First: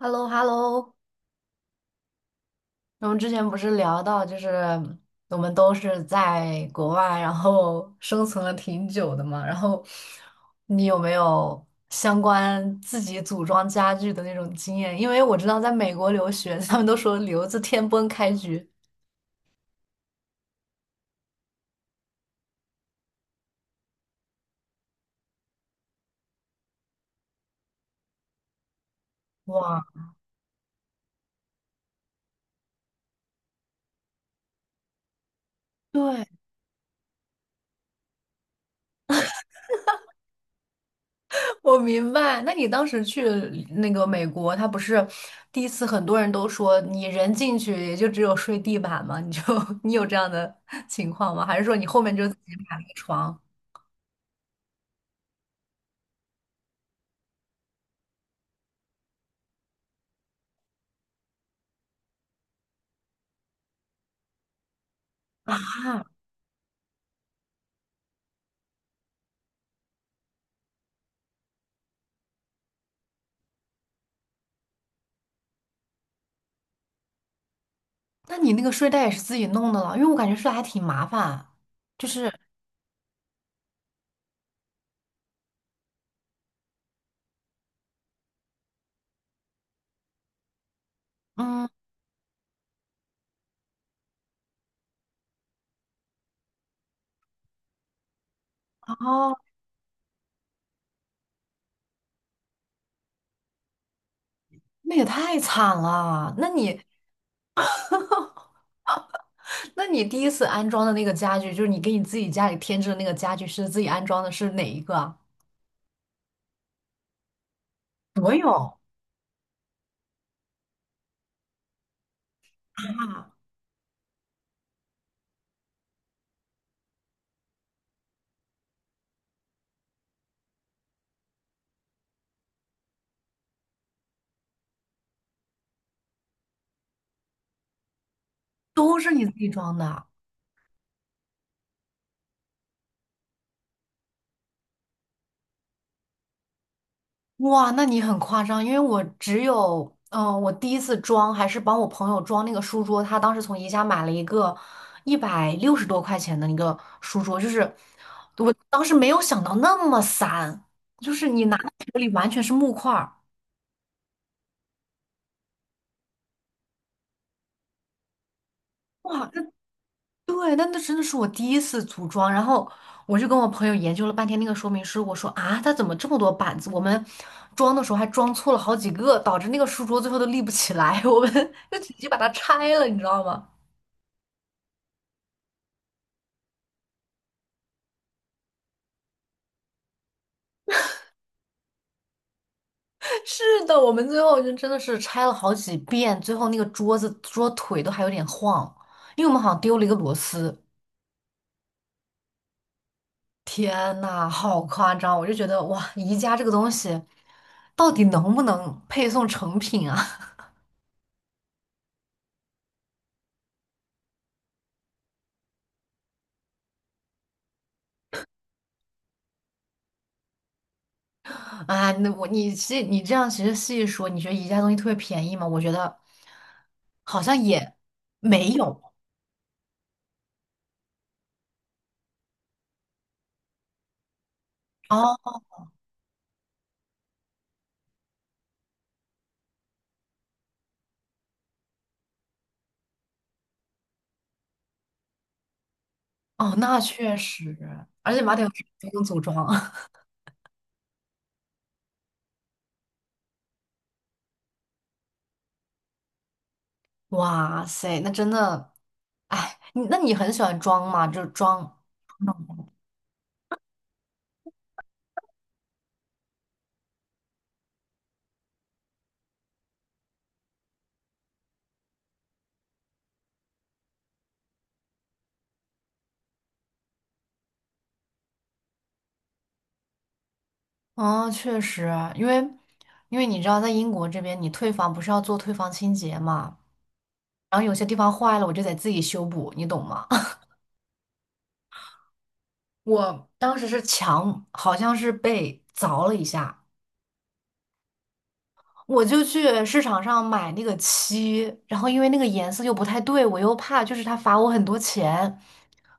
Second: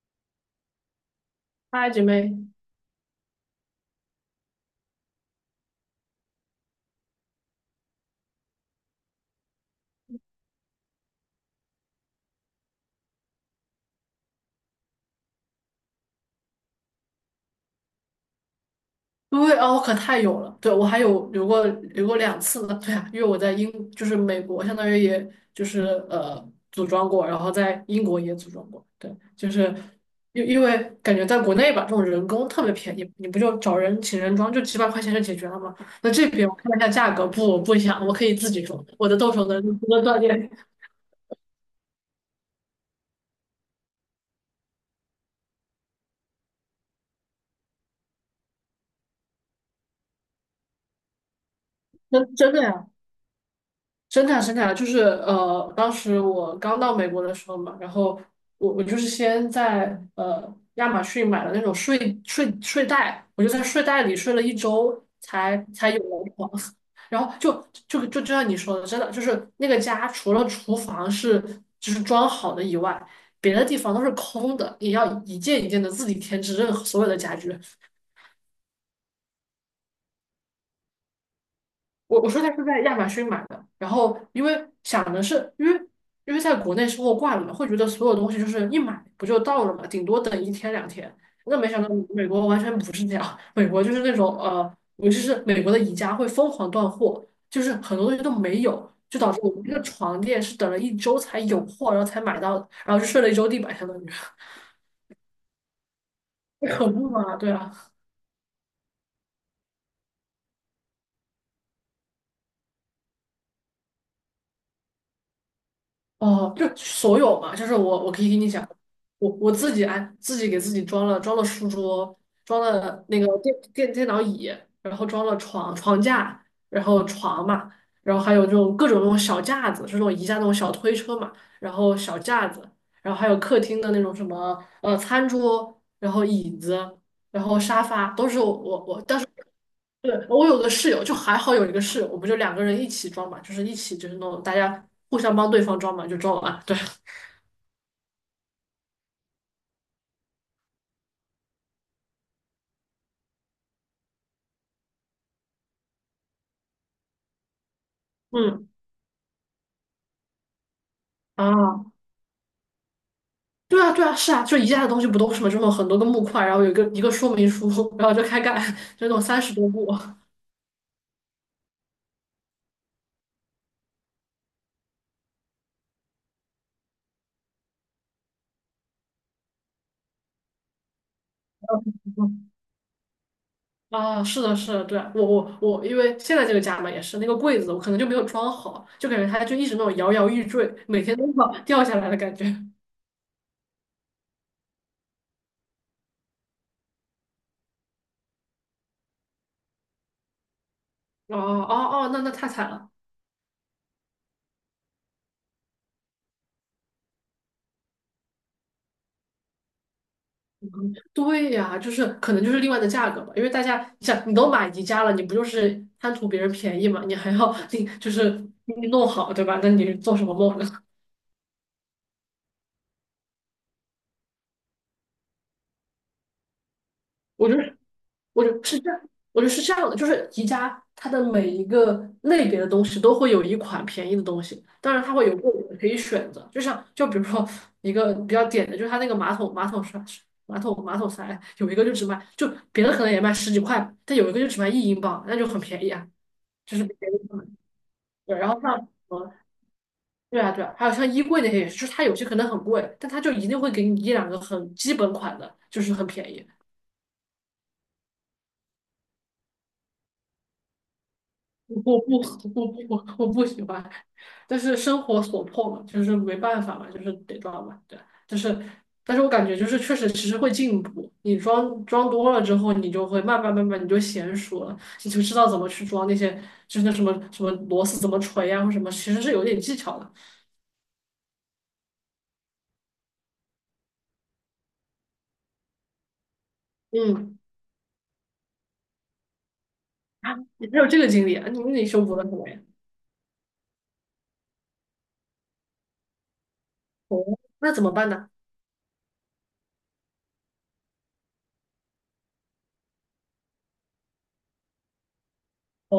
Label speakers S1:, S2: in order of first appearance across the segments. S1: h e l l o h e l l o
S2: 嗨，姐妹，
S1: 我们之前不是聊到，就是我们都是在国外，然后生存了挺久的嘛。然后你有没有相关自己组装家具的那种经验？因为我知道在美国留学，他们都说留子天崩开局。
S2: 对哦，可太有了。对，我还有留过2次呢。对呀，因为我在英，就是美国，相当于也就是呃组装过，然后在英国也组装过。对，就是
S1: 哇，
S2: 因为感觉在国内吧，这种人工特别便宜，你不就找人请人装，就几百块钱就解决了吗？那
S1: 对，
S2: 这边我看了一下价格，不，我不想，我可以自己装，我的动手能力不能锻炼，
S1: 我明白，那你当时去那个美国，他不是第一次，很多人都说你人进去也就只有睡地板吗？你就 你有这样的 情况吗？还是说你后面就自
S2: 真
S1: 己
S2: 真的
S1: 买了
S2: 呀。
S1: 个床
S2: 生产生产就是呃，当时我刚到美国的时候嘛，然后我就是先在亚马逊买了那种睡袋，我就在睡袋里睡了一周才有
S1: 啊？
S2: 了床，然后就像你说的，真的就是那个家除了厨房是就是装好的以外，别的地方都是空的，也要一件一件的自己添置任何所有的家具。
S1: 那你那个睡袋也是自己弄的了？因为我感觉睡袋还挺麻烦，就
S2: 我
S1: 是。
S2: 说它是在亚马逊买的，然后因为想的是，因为在国内收货惯了嘛，会觉得所有东西就是一买不就到了嘛，顶多等一天两天。那
S1: 嗯。
S2: 没想到美国完全不是这样，美国就是那种尤其是美国的宜家会疯狂断货，就是很多东西都没有，就导
S1: 哦，
S2: 致我们这个床垫是等了一周才有货，然后才买到的，然后就睡了一周地板，相当于。
S1: 那也太惨了。那
S2: 可
S1: 你
S2: 恐怖啊。对啊。
S1: 第一次安装的那个家具，就是你给你自己家里添置的那个家具，是自己安装的，是哪一个啊？
S2: 哦，就所有嘛，就是我可以
S1: 所
S2: 给你讲。
S1: 有
S2: 我自己给自己装了书桌，装了那个电脑椅，然后装了床架，然后床嘛，然后还有这种各种那种小架子，就是那种宜家那种小推车嘛，然后小架子，然后还有客厅的那种什么餐桌，然后椅子，然后沙发，都是我我
S1: 都
S2: 我，
S1: 是
S2: 但
S1: 你
S2: 是。
S1: 自己装的啊。
S2: 对，我有个室友，就还好有一个室友，我们就2个人一起装嘛，就是一起就是那种大家互相帮对方装嘛，就装完。对。
S1: 哇，那你很夸张，因为我只有，我第一次装还是帮我朋友装那个书桌，他当时从宜家买了一个160多块钱的一个书桌，就是 我
S2: 嗯。
S1: 当时没有想到那么散，就是你拿到
S2: 啊，
S1: 手里完全是木块儿。
S2: 对啊对啊，是啊，就宜家的东西不都是嘛，这种很多个木块，然后有一个一个说明书，然后就开干，就那种
S1: 哇，
S2: 三
S1: 那
S2: 十多步。
S1: 对，那真的是我第一次组装，然后我就跟我朋友研究了半天那个说明书，我说啊，它怎么这么多板子？我们装的时候还装错了好几个，导致那个书桌最后都立不起来，我们 就直接把它
S2: 嗯。
S1: 拆了，你知道吗？
S2: 啊，是的，是的，对啊我，因为现在这个家嘛也是那个柜子，我可能就没有装好，就感觉它就一直那种摇摇欲坠，每天都要掉下来的感觉。
S1: 是的，我们最后就真的是拆了好几遍，最后那个桌子桌腿都还有点晃，因为我们好像丢了一个螺丝。
S2: 哦哦哦，那太惨了。
S1: 天呐，好夸张！我就觉得哇，宜家这个东西到底能不能配送成品啊？
S2: 对呀，就是可能就是另外的价格吧，因为大家你想，你都买宜家了，你不就是贪图别人便宜嘛？你还要你就是你弄好，对吧？那你做什么梦呢？
S1: 啊，那我你这样其实细一说，你觉得宜家东西特别便宜吗？我觉得好 像
S2: 我就
S1: 也
S2: 是，我
S1: 没
S2: 就是
S1: 有。
S2: 这样，我就是这样的，就是宜家它的每一个类别的东西都会有一款便宜的东西，当然它
S1: 哦
S2: 会有贵的可以选择，就像就比如说一个比较点的，就是它那个马桶刷马桶塞有一个就只卖，就别的可能也卖十几块，但有一个就只卖£1，那就很便宜啊，
S1: 哦，
S2: 就
S1: 那
S2: 是便
S1: 确
S2: 宜。
S1: 实，而且马
S2: 对，
S1: 桶
S2: 然后
S1: 是
S2: 像
S1: 不用组
S2: 呃，
S1: 装啊。
S2: 对啊对啊，还有像衣柜那些也是，就是它有些可能很贵，但它就一定会给你一两个很基本款的，就是很便宜。
S1: 哇塞，那真的，哎，你很喜欢装吗？就是装，
S2: 我不我我不喜欢，但是生活所迫嘛，就是没办法嘛，就是得装嘛，对，就是，但是我感觉就是确实其实会进步，你装装多了之后，你就会慢慢你就娴熟了，你就知道怎么去装那些，就是那什么什么螺丝怎么锤啊或什么，其实是有点技巧的。
S1: 哦，确实，因为你知道，在英国这边，你退房不是要做退房清洁嘛，
S2: 嗯。
S1: 然后有些地方坏了，我就得自己修补，你懂吗？
S2: 啊，你还有这个经历啊？你修补了什么呀？
S1: 我当时是墙，好像是被凿了一下，
S2: 哦，那怎么办呢？
S1: 我就去市场上买那个漆，然后因为那个颜色又不太对，我又怕就是他罚我很多钱，
S2: 哦。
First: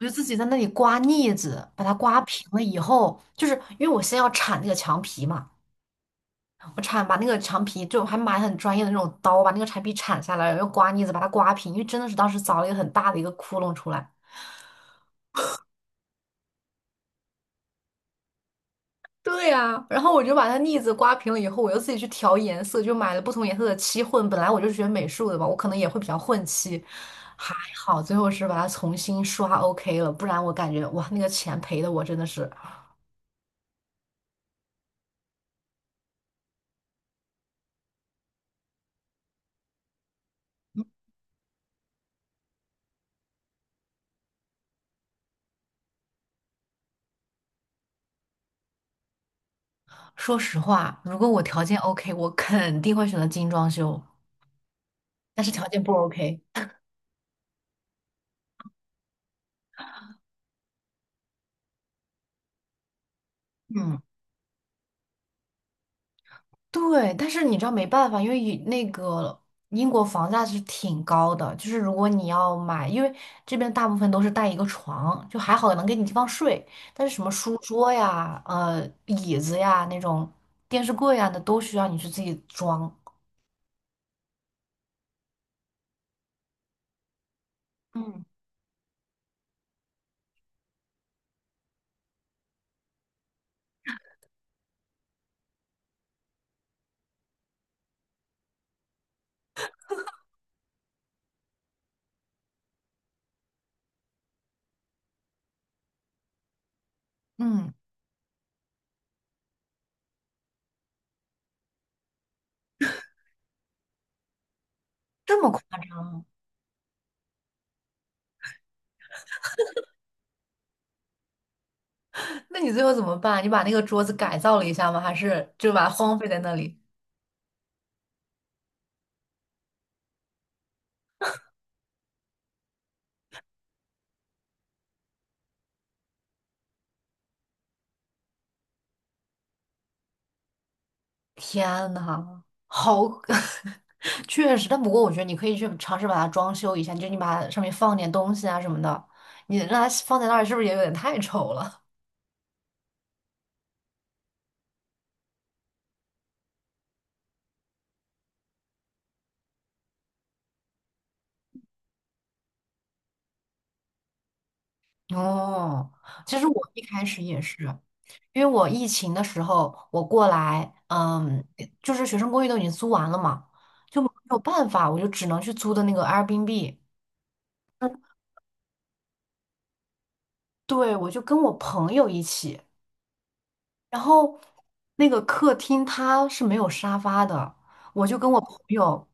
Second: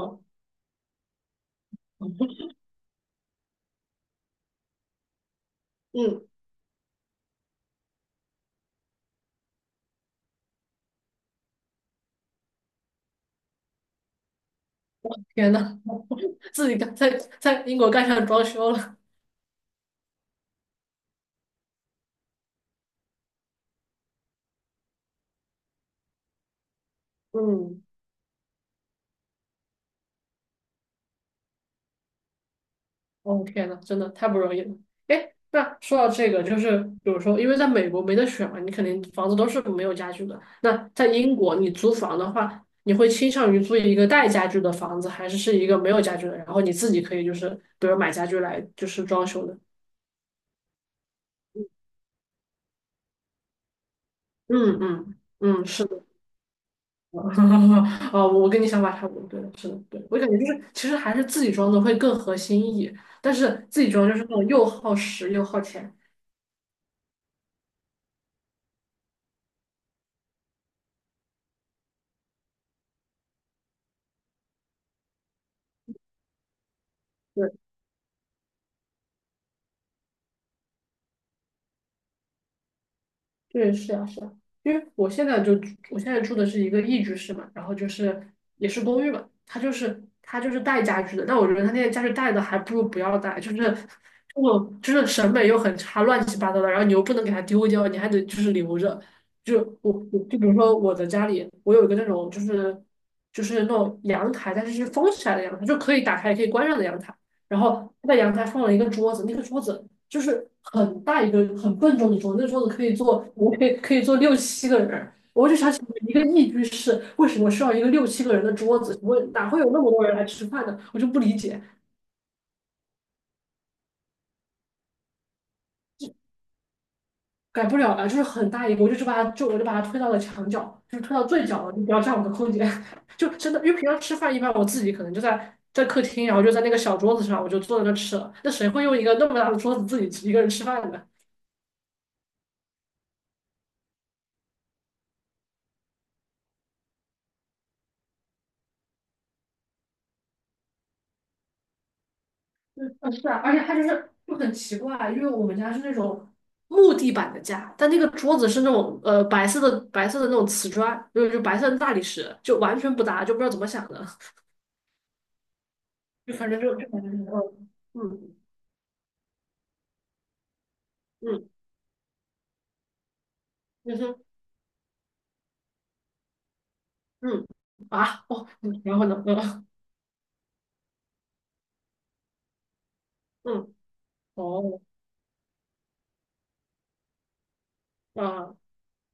S1: 我就自己在那里刮腻子，把它
S2: 嗯。
S1: 刮平了以后，就是因为我先要铲那个墙皮嘛，把那个墙皮就还买很专业的那种刀，把那个墙皮铲下来，然后刮腻子把它刮平，因为真的是当时凿了一个很大的一个窟窿出来。
S2: 天呐，自己干，在英国干上装修了。
S1: 对呀、然后我就把它腻子刮平了以后，我又自己去调颜色，就买了不同颜色的漆混。本来我就学美术的嘛，我可能也会比较混漆，还
S2: 嗯。
S1: 好最后是把它重新刷 OK 了，不然我感觉哇，那个钱赔的我真的是，
S2: 哦，天呐，真的太不容易了。哎，那说到这个，就是比如说，因为在美国没得选嘛，你肯定房子都是没有家具的。那在英国，你租房的话，你会倾向于租一个带家具的房子，还是一个没有家具的，然后你自己可以就是比如买家具来就是装修的？
S1: 说实话，如果我条件 OK,我肯定会选择精装修，
S2: 嗯嗯
S1: 但是条
S2: 嗯，
S1: 件
S2: 是
S1: 不
S2: 的。
S1: OK,
S2: 啊，我跟你想法差不多，对，是的，对，我感觉就是，其实还是自己装的会更合心意，但是自己
S1: 嗯。
S2: 装就是那种又耗时又耗钱。
S1: 对，但是你知道没办法，因为以那个英国房价是挺高的，就是如果你要买，因为这边大部分都是带一个床，就还好能给你地方睡，但是什么
S2: 对。
S1: 书桌呀、呃椅子呀那种电视柜啊，那都需要你去自己装。
S2: 对，是啊，是啊，因为我现在住的是一个一居室嘛，然后就是
S1: 嗯，
S2: 也是公寓嘛，它就是带家具的，但我觉得它那些家具带的还不如不要带，就是这种就是审美又很差，乱七八糟的，然后你又不能给它丢掉，你还得就是留着。我就比如说我的家里，我有一个那种就是那种阳台，但是是封起来的阳台，就可以打开也可以关上的阳台，然
S1: 嗯，
S2: 后它在阳台放了一个桌子，那个桌子。就是很大一个很笨重的桌子，那个桌子可以坐，我可以坐六七个人。
S1: 这
S2: 我
S1: 么
S2: 就
S1: 夸
S2: 想起
S1: 张
S2: 一个
S1: 吗？
S2: 一居室，为什么需要一个六七个人的桌子？我哪会有那么多人来吃饭呢？我就不理解，
S1: 那你最后怎么办？你把那个桌子改造了一下吗？还是就把它荒废在那里？
S2: 改不了了。就是很大一个，我就把它推到了墙角，就是推到最角了，你不要占我的空间。就真的，因为平常吃饭一般我自己可能就在客厅，然后就在那个小桌子上，我就坐在那吃了。那谁会用一个那么大的桌子自己一个人吃饭呢？
S1: 天呐，好，确实，但不过我觉得你可以去尝试把它装修一下，就是你把它上面放点东西啊什么的，你让它放在那儿是不是也有点太丑了？
S2: 嗯，是啊，而且它就是就很奇怪，因为我们家是那种木地板的家，但那个桌子是那种白色的那种瓷砖，就是白色的大理石，就完全不搭，就不知道怎么想的。
S1: 哦，
S2: 就
S1: 其实
S2: 反正
S1: 我
S2: 就
S1: 一
S2: 就感
S1: 开
S2: 觉
S1: 始也
S2: 是。
S1: 是，
S2: 嗯，
S1: 因为我疫情的时候我过来，嗯，
S2: 嗯
S1: 就是学生公寓都已经租完了嘛，
S2: 嗯
S1: 就没
S2: 哼。
S1: 有办法，我就只能去租的那个 Airbnb,
S2: 嗯。啊。哦。嗯，然后呢？嗯。
S1: 对，我就跟我朋友一起。
S2: 嗯。
S1: 然后
S2: 哦。
S1: 那个客厅它是没有沙发的，我就跟我
S2: 啊，
S1: 朋友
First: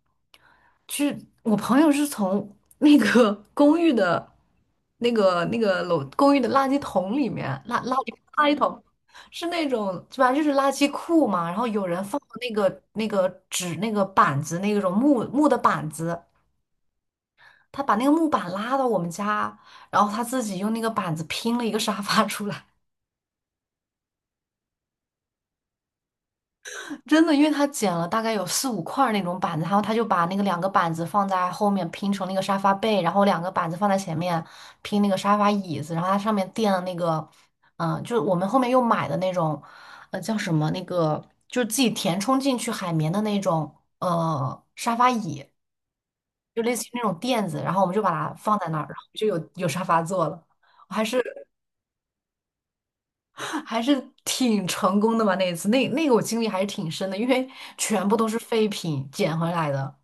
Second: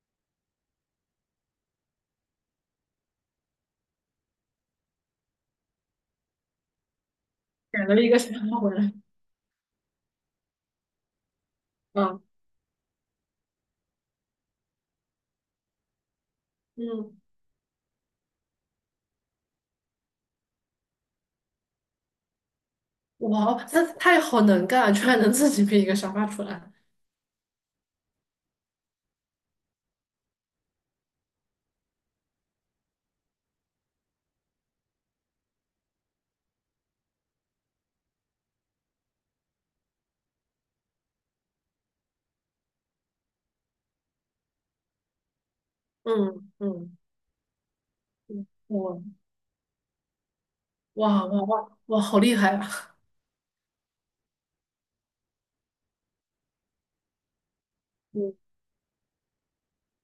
S1: 去，我朋友是从那个 公寓的那个楼公寓的垃圾桶里面，
S2: 改了一个沙
S1: 垃圾
S2: 发回
S1: 桶
S2: 来。
S1: 是那种，反正就是垃圾库嘛，然后有人放
S2: 啊。
S1: 了那个那个纸那个板子那种木木的板子。
S2: 嗯。
S1: 他把那个木板拉到我们家，然后他自己用那个板子拼了一个沙发出来。
S2: 哇哦，他也好能干啊，居然能自己编一个沙发出来。
S1: 真的，因为他剪了大概有四五块儿那种板子，然后他就把那个两个板子放在后面拼成那个沙发背，然后两个板子放在前面拼那个沙发椅子，然后它上面垫了那个，就是我们后面又买的那种，叫什么那个，就是自己填充进去海绵的那种，沙发椅，
S2: 嗯
S1: 就类似于
S2: 嗯
S1: 那种垫子，然后我们就把它
S2: 嗯。
S1: 放在那儿，然
S2: 哇
S1: 后就有沙发坐了。我
S2: 哇哇哇哇，好厉害啊！
S1: 还是挺成功的吧？那一次，那那个我经历还是挺深的，因为全部都
S2: 嗯，
S1: 是废品捡回来的。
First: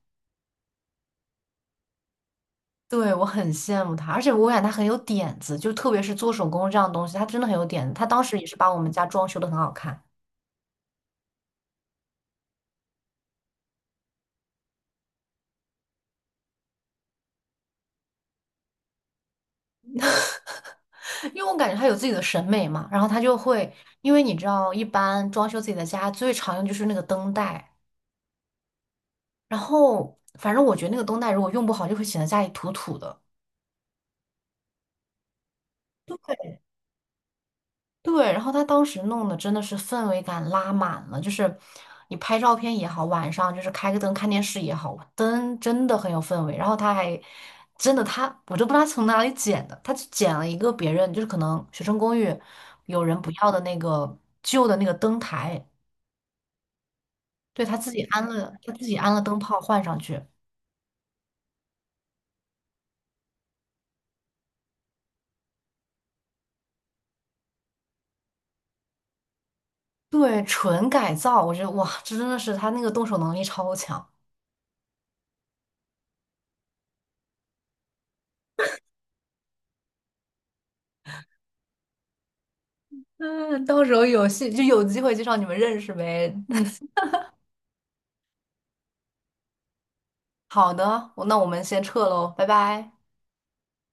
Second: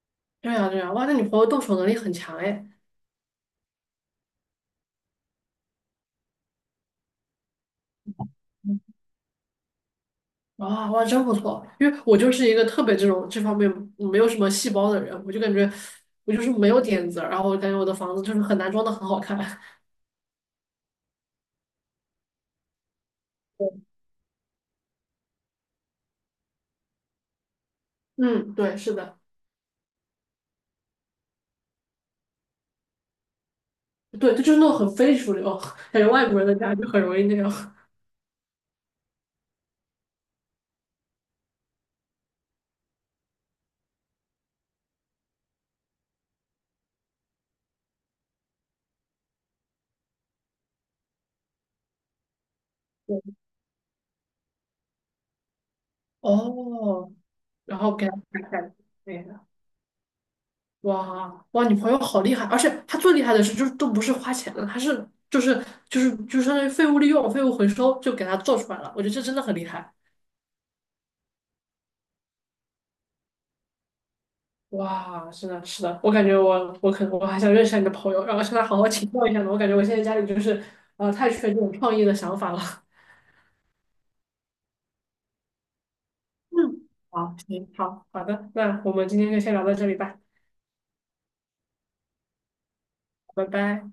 S2: 对样对样，哇，那你朋友动手能力很强哎。
S1: 对，我很羡慕他，而且我感觉他很有点子，就特别是做手工这样的东西，他真的很有点子。他当时也是把我们家装修的很好看，
S2: 哇哇，真不错。因为我就是一个特别这种这方面没有什么细胞的人，我就感觉我就是没有点子，然后我感觉我的房子就是很难装的很好看。
S1: 因为我感觉他有自己的审美嘛。然后他就会，因为你知道，一般装修自己的家最常用就是那个灯带，
S2: 嗯，对，是的，
S1: 然后反正我觉得那个灯带如果用不好，就会显得家里土土的。
S2: 对，就是那种很非主流，感觉外国人的家就很容易那样。
S1: 对，然后他当时弄的真的是氛围感拉满了，就是你拍照片也好，晚上就是开个灯看电视也好，灯真的很有氛围。然后他还真的他，我都不知道他从哪里捡的，他就捡了一个别人就是可能学生公寓有人
S2: 对
S1: 不要的那个旧的那个灯台，
S2: 哦，
S1: 对，他
S2: 然
S1: 自
S2: 后
S1: 己
S2: 给他
S1: 安
S2: 改
S1: 了，他
S2: 改，
S1: 自己安了
S2: 对。
S1: 灯泡换上去，
S2: 哇哇，你朋友好厉害，而且他最厉害的是，就是都不是花钱的，他是就是就是相当于废物利用、废物回收，就给他做出来了。我觉得这真的很厉害。
S1: 对，纯改造，我觉得哇，这真的是他那个动手能力超强。
S2: 哇，是的，是的，我感觉我可能我还想认识下你的朋友，然后向他好好请教一下呢。我感觉我现在家里就是太缺这种创意的想法了。
S1: 嗯，到时候有戏就有机会介绍你们认识呗。
S2: 嗯，好，行，好，好的，那我们今天就先聊到这里吧，
S1: 好的，我们先撤喽，拜拜。
S2: 拜拜。